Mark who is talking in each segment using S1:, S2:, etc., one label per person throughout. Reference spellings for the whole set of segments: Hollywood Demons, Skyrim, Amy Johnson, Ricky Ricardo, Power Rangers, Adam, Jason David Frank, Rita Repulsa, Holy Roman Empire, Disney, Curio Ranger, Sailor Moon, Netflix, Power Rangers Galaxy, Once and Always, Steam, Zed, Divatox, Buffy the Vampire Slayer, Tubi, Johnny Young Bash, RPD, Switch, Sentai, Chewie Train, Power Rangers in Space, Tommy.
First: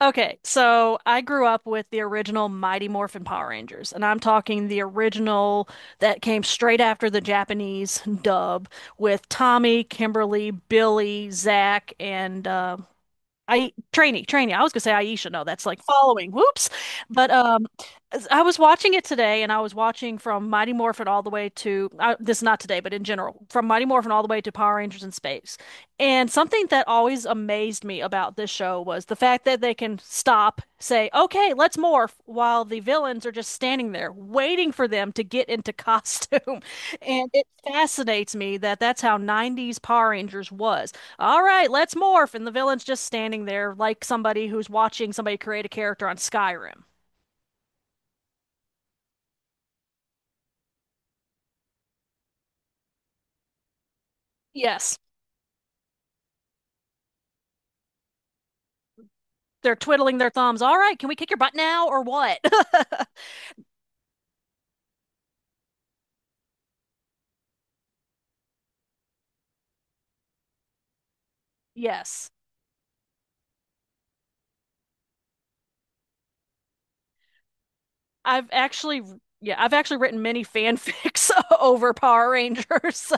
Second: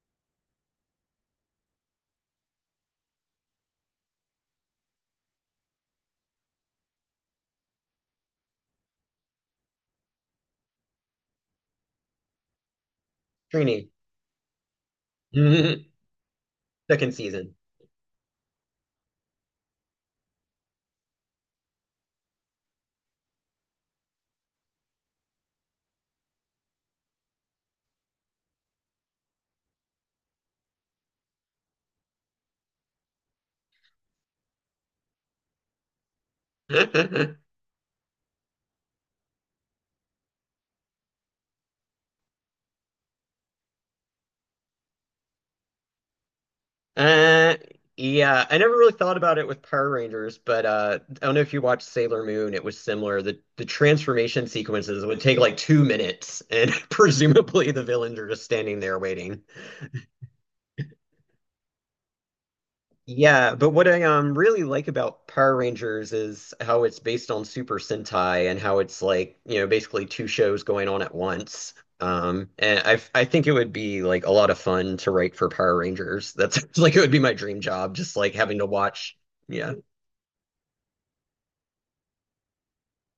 S1: Okay, so I grew up with the original Mighty Morphin Power Rangers, and I'm talking the original that came straight after the Japanese dub with Tommy, Kimberly, Billy, Zach, and I
S2: Trini.
S1: trainee, trainee. I was gonna say Aisha. No, that's like following. Whoops.
S2: Second
S1: But
S2: season.
S1: I was watching it today, and I was watching from Mighty Morphin all the way to this is not today, but in general, from Mighty Morphin all the way to Power Rangers in Space. And something that always amazed me about this show was the fact that they can stop, say, "Okay, let's morph," while the villains are just standing there waiting for them to get into costume. And it fascinates me that that's how 90s Power Rangers was, all right, let's morph. And the villain's just standing there like somebody who's watching somebody create a character on Skyrim.
S2: Uh, yeah, I never really thought about it with Power Rangers, but I don't know if you watched Sailor Moon. It was similar. The transformation
S1: Yes.
S2: sequences would take like 2 minutes, and presumably the villains are just standing there waiting.
S1: They're twiddling their thumbs. All right, can we kick your butt now or what?
S2: Yeah, but what I really like about Power Rangers is how it's based on Super Sentai and how it's like, you know, basically two shows going on at once.
S1: Yes.
S2: And I think it would be like a lot of fun to write for Power Rangers. That's like it would be my dream job, just like
S1: I've
S2: having to
S1: actually,
S2: watch.
S1: yeah, I've
S2: Yeah,
S1: actually written many fanfics over Power Rangers, so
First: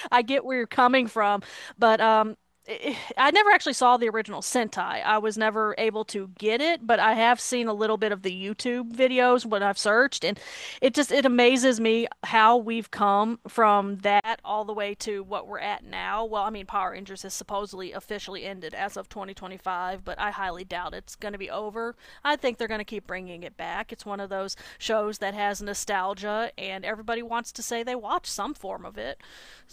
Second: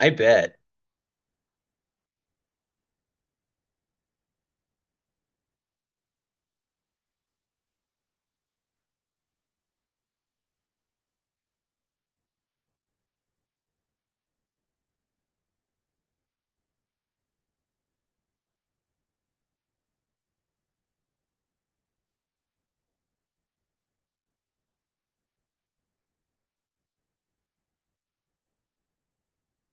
S2: I
S1: I get
S2: bet.
S1: where you're coming from. But I never actually saw the original Sentai. I was never able to get it, but I have seen a little bit of the YouTube videos when I've searched, and it just it amazes me how we've come from that all the way to what we're at now. Well, I mean, Power Rangers has supposedly officially ended as of 2025, but I highly doubt it's going to be over. I think they're going to keep bringing it back. It's one of those shows that has nostalgia, and everybody wants to say they watch some form of it.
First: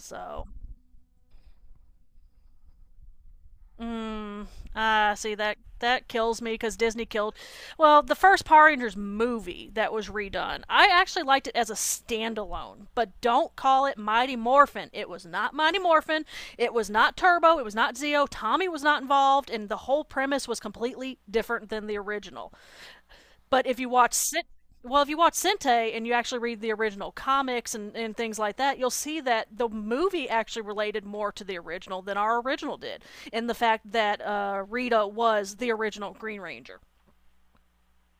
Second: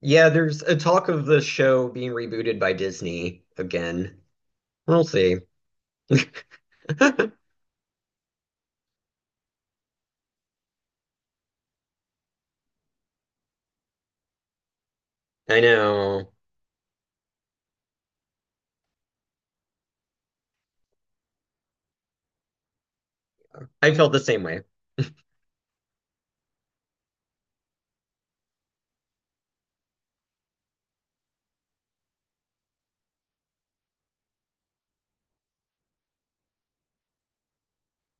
S2: Yeah, there's a talk of the show being rebooted by Disney again.
S1: mm,
S2: We'll
S1: see
S2: see.
S1: that that kills me because Disney
S2: I
S1: killed. Well, the first Power Rangers movie that was redone, I actually liked it as a standalone, but don't call it Mighty Morphin. It was not Mighty Morphin.
S2: know.
S1: It was not Turbo. It was not Zeo. Tommy was not involved, and the whole premise was completely different than the original. But if you
S2: I felt
S1: watch
S2: the
S1: Sen-
S2: same way.
S1: well, if you watch Sente and you actually read the original comics and things like that, you'll see that the movie actually related more to the original than our original did. And the fact that Rita was the original Green Ranger.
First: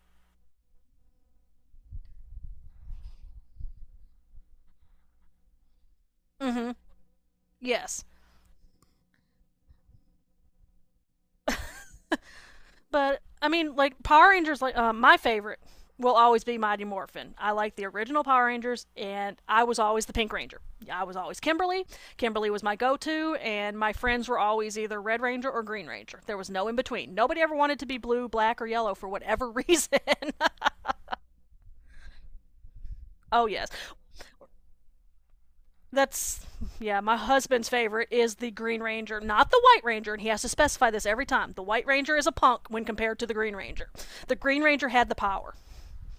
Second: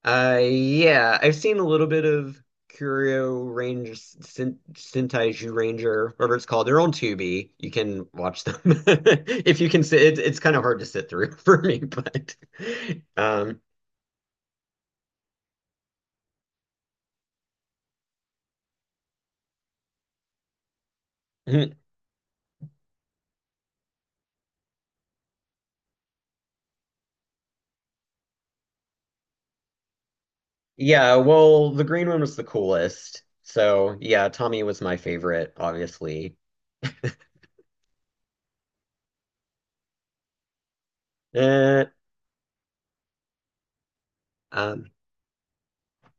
S2: Yeah, I've seen a little bit of Curio Ranger, Sentai Ranger, whatever it's
S1: Mm
S2: called.
S1: hmm.
S2: They're on Tubi. You
S1: Yes.
S2: can watch them if you can sit. It's kind of hard to sit through for me, but
S1: But I
S2: um,
S1: mean, like Power Rangers, like my favorite will always be Mighty Morphin. I like the original Power Rangers, and I was always the Pink Ranger. I was always
S2: mhm.
S1: Kimberly. Kimberly was my go-to, and my friends were always either Red Ranger or Green Ranger. There was no in between. Nobody ever wanted to be blue, black, or yellow for whatever reason.
S2: Yeah. Well, the green one was the coolest.
S1: Oh yes.
S2: So yeah, Tommy was my favorite, obviously.
S1: That's yeah, my husband's favorite is the Green Ranger, not the White Ranger, and he has to specify this every time. The
S2: Uh,
S1: White Ranger is a punk when compared to the Green Ranger. The Green Ranger
S2: um,
S1: had the power.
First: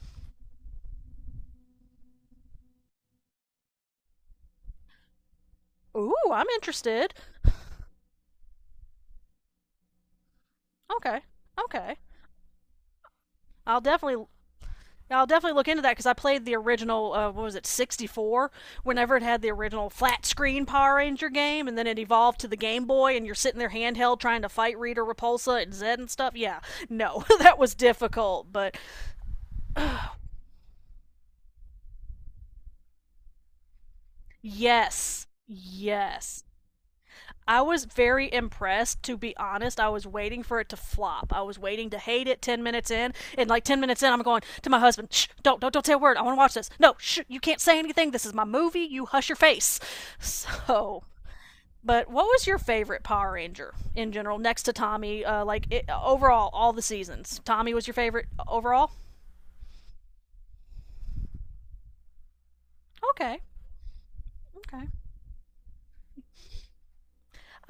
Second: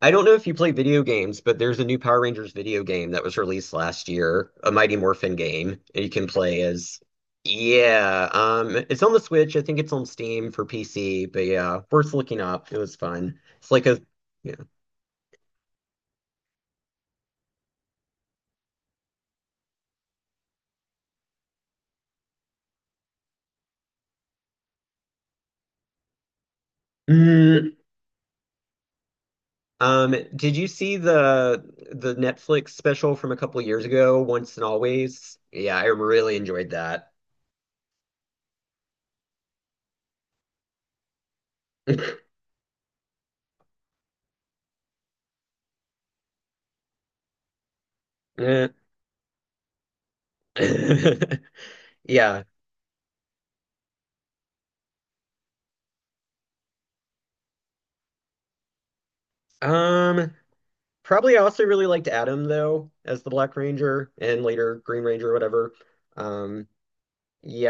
S2: I don't know if you play video games, but there's a new Power Rangers video game that was released last year, a Mighty Morphin game, and you
S1: Ooh,
S2: can
S1: I'm
S2: play as.
S1: interested.
S2: Yeah, it's on the Switch. I think it's on Steam for
S1: Okay.
S2: PC, but yeah,
S1: Okay.
S2: worth looking up. It was fun. It's
S1: I'll
S2: like a,
S1: definitely
S2: yeah.
S1: I'll definitely look into that because I played the original. What was it, 64? Whenever it had the original flat screen Power Ranger game, and then it evolved to the Game Boy, and you're sitting there handheld trying to fight Rita Repulsa and Zed and stuff. Yeah, no, that was
S2: Mm,
S1: difficult, but
S2: did you see the Netflix special from a couple years ago, Once and
S1: yes,
S2: Always? Yeah, I really
S1: yes.
S2: enjoyed that.
S1: I was very impressed, to be honest. I was waiting for it to flop. I was waiting to hate it 10 minutes in. And like 10 minutes in, I'm going to my husband, shh, don't say a word. I want to watch this. No, shh, you can't say anything. This is my movie. You hush your face. So, but what
S2: Yeah.
S1: was your favorite Power Ranger in general, next to Tommy? Like it, overall, all the seasons. Tommy was your favorite overall?
S2: Um, Probably. I also really liked Adam though as the
S1: Okay,
S2: Black Ranger and later
S1: okay.
S2: Green Ranger, whatever. Um,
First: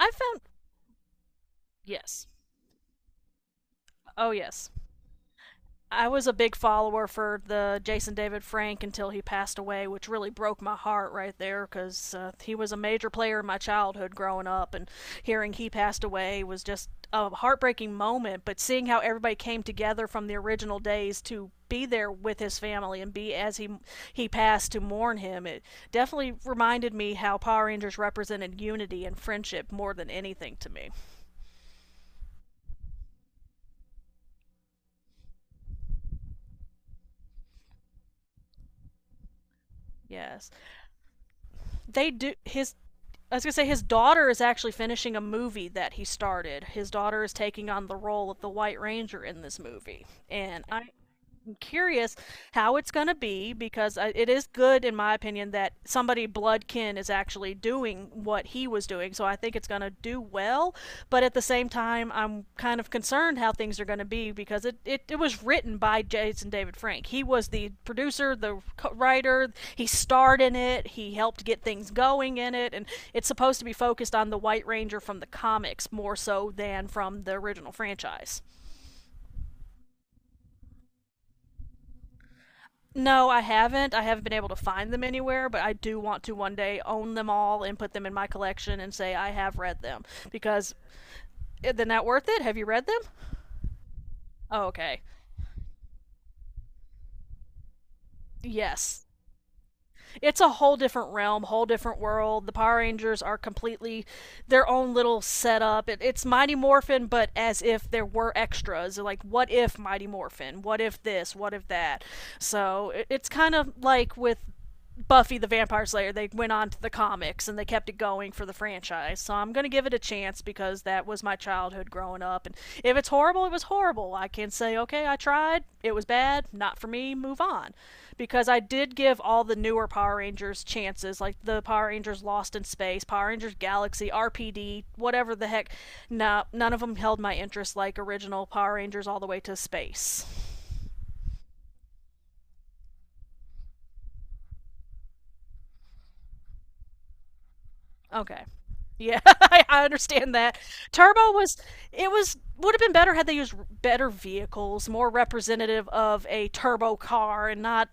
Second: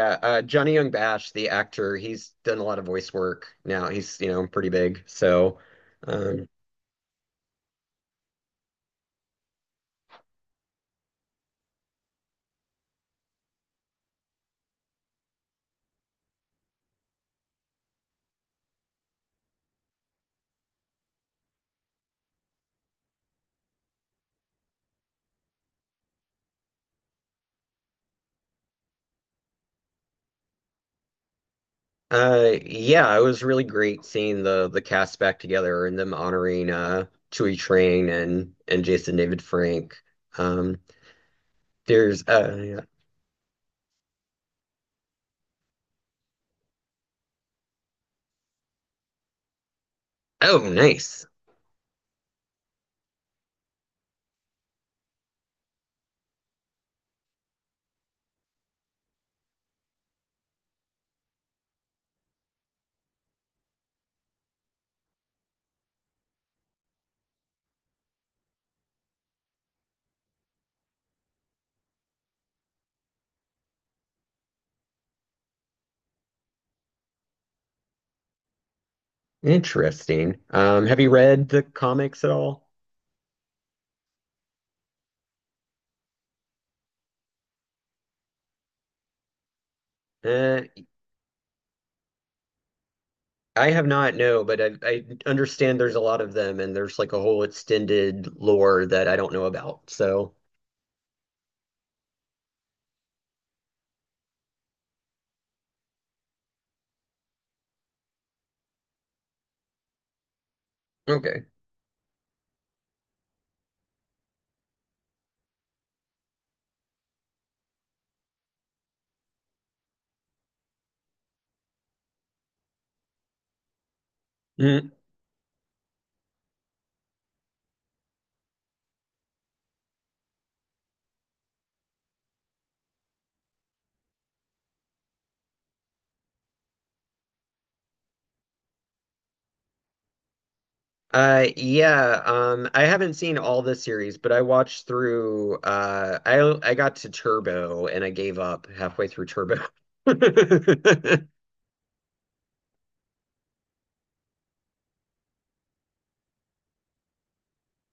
S1: I found,
S2: Johnny Young Bash, the actor,
S1: yes.
S2: he's done a lot of voice work now. He's, you
S1: Oh,
S2: know, pretty
S1: yes.
S2: big. So,
S1: I was a
S2: um,
S1: big follower for the Jason David Frank until he passed away, which really broke my heart right there because he was a major player in my childhood growing up, and hearing he passed away was just a heartbreaking moment. But seeing how everybody came together from the original days to be there with his family and be as he passed to mourn him, it definitely reminded me how Power Rangers represented unity and friendship more than anything to me.
S2: yeah, it was really great seeing the cast back together and them honoring Chewie Train and Jason David Frank.
S1: Yes,
S2: Um,
S1: they
S2: there's
S1: do. His
S2: yeah.
S1: I was gonna say his daughter is actually finishing a movie that he started. His daughter is taking on the role of the White Ranger in this movie,
S2: Oh,
S1: and I
S2: nice.
S1: curious how it's going to be because it is good, in my opinion, that somebody blood kin is actually doing what he was doing. So I think it's going to do well. But at the same time, I'm kind of concerned how things are going to be because it was written by Jason David Frank. He was the producer, the writer. He starred in it, he helped get things going in it. And it's supposed to be focused on the White Ranger from the comics more so than from the original franchise.
S2: Interesting. Have you read the comics at all?
S1: No, I haven't. I haven't been able to find them anywhere, but I do want to one day own them all and put them in my collection and say I have read them.
S2: Uh,
S1: Because they're not worth it. Have you read them?
S2: I have not, no, but
S1: Oh, okay.
S2: I understand there's a lot of them and there's like a whole extended lore that
S1: Yes.
S2: I don't know about. So,
S1: It's a whole different realm, whole different world. The Power Rangers are completely their own little setup. It's Mighty Morphin, but as if there were extras. Like, what if Mighty Morphin? What if this?
S2: okay.
S1: What if that? So it's kind of like with Buffy the Vampire Slayer, they went on to the comics and they kept it going for the franchise. So I'm going to give it a chance because that was my childhood growing up. And if it's horrible, it was horrible. I can say,
S2: Mm.
S1: okay, I tried. It was bad. Not for me. Move on. Because I did give all the newer Power Rangers chances, like the Power Rangers Lost in Space, Power Rangers Galaxy, RPD, whatever the heck. No, none of them held my interest like original Power Rangers all the way to space.
S2: Yeah, I haven't seen all the series, but I watched through, I got to Turbo and I gave
S1: Okay.
S2: up halfway
S1: Yeah,
S2: through Turbo.
S1: I, understand that. Turbo was it was would have been better had they used better vehicles, more representative of a turbo car and not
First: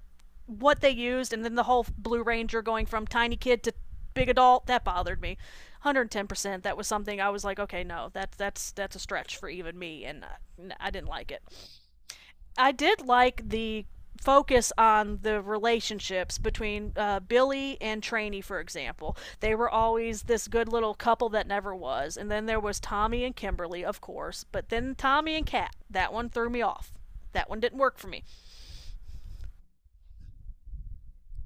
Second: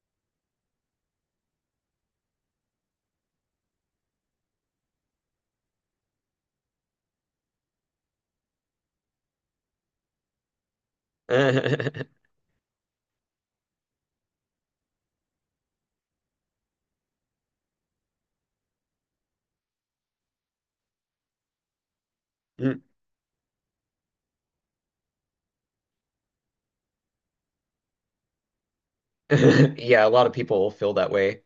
S1: what they used, and then the whole Blue Ranger going from tiny kid to big adult, that bothered me. 110%. That was something I was like, okay, no, that's a stretch for even me and I didn't like it. I did like the focus on the relationships between Billy and Trainee, for example. They were always this good little couple that never was, and then there was Tommy and Kimberly, of course, but then Tommy and Kat. That one threw me off. That one didn't work for me.
S2: Yeah, a lot of people feel that way.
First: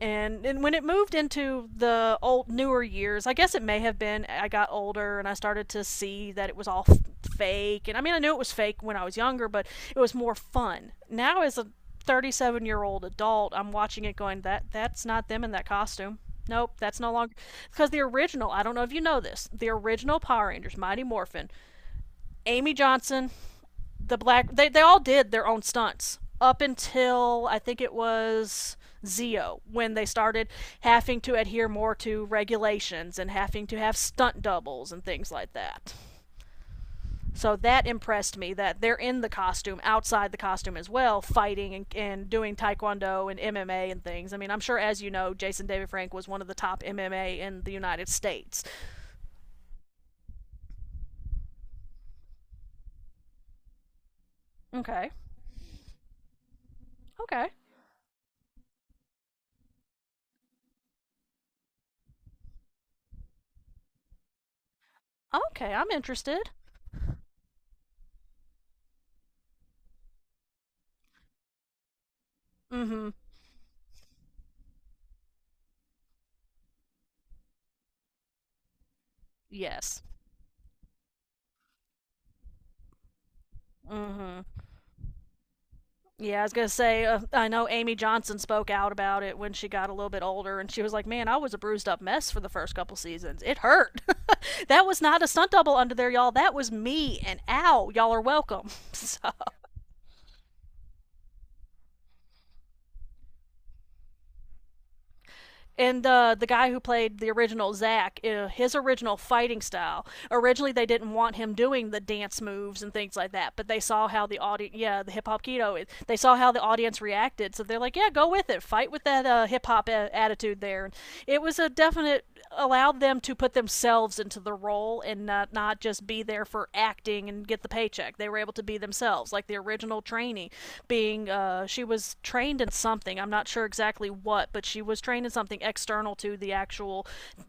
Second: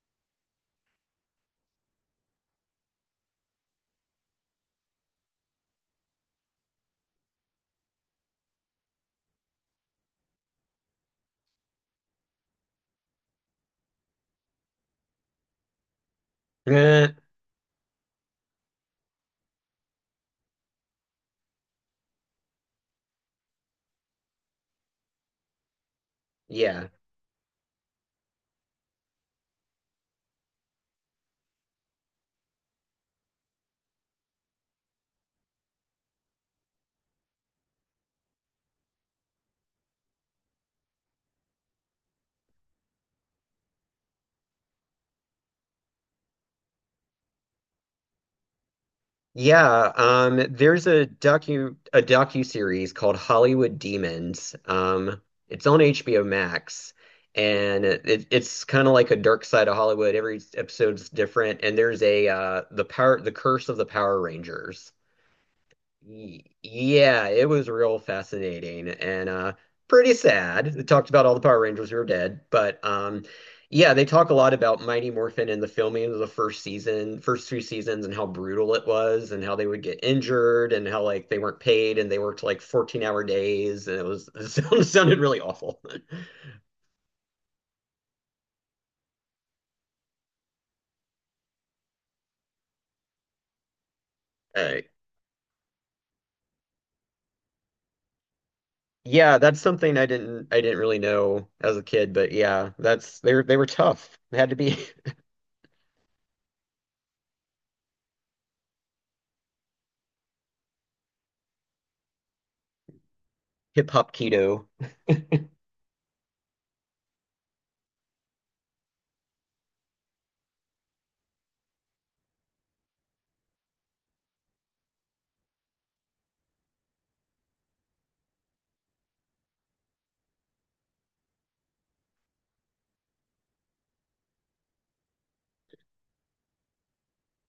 S1: And when it moved into the old newer years, I guess it may have been I got older and I started to see that it was all fake. And I mean, I knew it was fake when I was younger, but it was more fun. Now as a 37-year-old adult, I'm watching it going that that's not them in that costume. Nope, that's no
S2: Uh,
S1: longer because the original, I don't know if you know this, the original Power Rangers Mighty Morphin, Amy Johnson, the black, they all did their own stunts up
S2: Yeah.
S1: until I think it was Zio when they started having to adhere more to regulations and having to have stunt doubles and things like that. So that impressed me that they're in the costume, outside the costume as well, fighting and doing taekwondo and MMA and things. I mean, I'm sure, as you know, Jason David Frank was one of the top MMA in the United States.
S2: Yeah, there's a docu-series called Hollywood Demons.
S1: Okay.
S2: It's on HBO Max,
S1: Okay.
S2: and it's kind of like a dark side of Hollywood. Every episode's different, and there's a the Curse of the Power Rangers.
S1: Okay. I'm interested.
S2: Yeah, it was real fascinating and pretty sad. They talked about all the Power Rangers who are dead, but
S1: Mm hmm.
S2: yeah, they talk a lot about Mighty Morphin and the filming of the first season, first two seasons and how brutal it was and how they would get
S1: Yes.
S2: injured and how like they weren't paid and they worked like 14-hour days and it
S1: Mm
S2: was
S1: hmm.
S2: sounded really awful.
S1: Yeah, I was gonna say. I know Amy Johnson spoke out about it when she got a little bit older, and she was like, "Man, I was a bruised up mess for the first couple seasons. It hurt.
S2: Uh,
S1: That was not a stunt double under there, y'all. That was me. And ow, y'all are welcome."
S2: yeah, that's something I didn't really know as a kid, but yeah, that's they were tough. They had to be.
S1: And the guy who played the original Zack, his original fighting style. Originally, they didn't want him doing the dance moves and things like that, but they
S2: Hip
S1: saw
S2: hop
S1: how the
S2: keto.
S1: audience, yeah, the hip hop keto, they saw how the audience reacted, so they're like, yeah, go with it, fight with that hip hop attitude there. And It was a definite allowed them to put themselves into the role and not just be there for acting and get the paycheck. They were able to be themselves, like the original trainee being she was trained in something. I'm not sure exactly what, but she was trained in something external to the actual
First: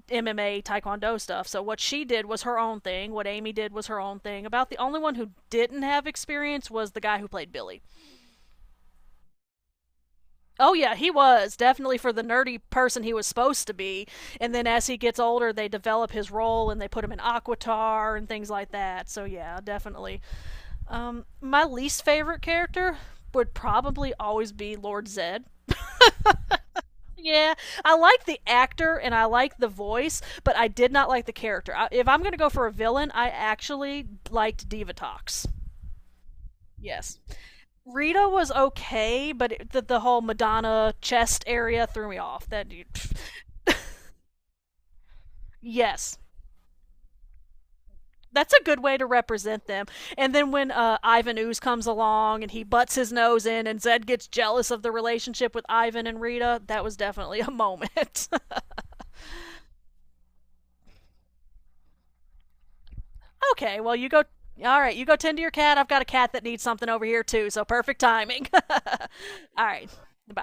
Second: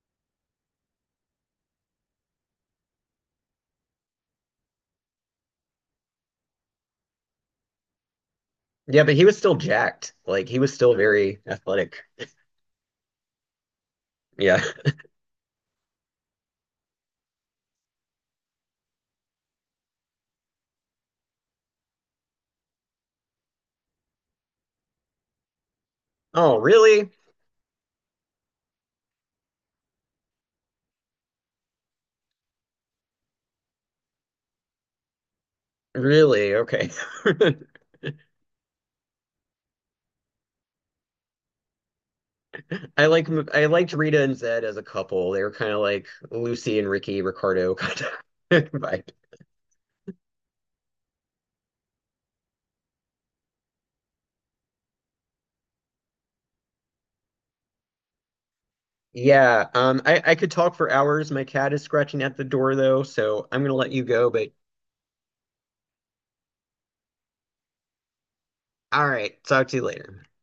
S1: MMA Taekwondo stuff. So what she did was her own thing. What Amy did was her own thing. About the only one who didn't have experience was the guy who played Billy.
S2: Yeah, but he was still jacked. Like he was
S1: Oh
S2: still
S1: yeah, he
S2: very
S1: was definitely
S2: athletic.
S1: for the nerdy person he was supposed to be. And
S2: Yeah.
S1: then as he gets older, they develop his role and they put him in Aquatar and things like that. So yeah, definitely. My least favorite character would probably always be Lord Zed.
S2: Oh, really?
S1: Yeah, I like the actor and I like the voice, but I did not like the character. If I'm going to go for a villain, I actually liked Divatox.
S2: Really? Okay.
S1: Yes. Rita was okay, but the whole Madonna chest area threw me off. That dude.
S2: I like I liked Rita and Zed as a couple. They were kind of like
S1: Yes,
S2: Lucy and Ricky Ricardo kind of
S1: that's a good way to
S2: vibe.
S1: represent them. And then when Ivan Ooze comes along and he butts his nose in, and Zed gets jealous of the relationship with Ivan and Rita, that was definitely a moment.
S2: Yeah, I could talk for hours. My cat is scratching at the door though, so I'm gonna
S1: Okay,
S2: let
S1: well,
S2: you
S1: you go.
S2: go, but
S1: All right, you go tend to your cat. I've got a cat that needs something over here, too, so perfect timing.
S2: all right,
S1: All
S2: talk to you
S1: right,
S2: later.
S1: Bye.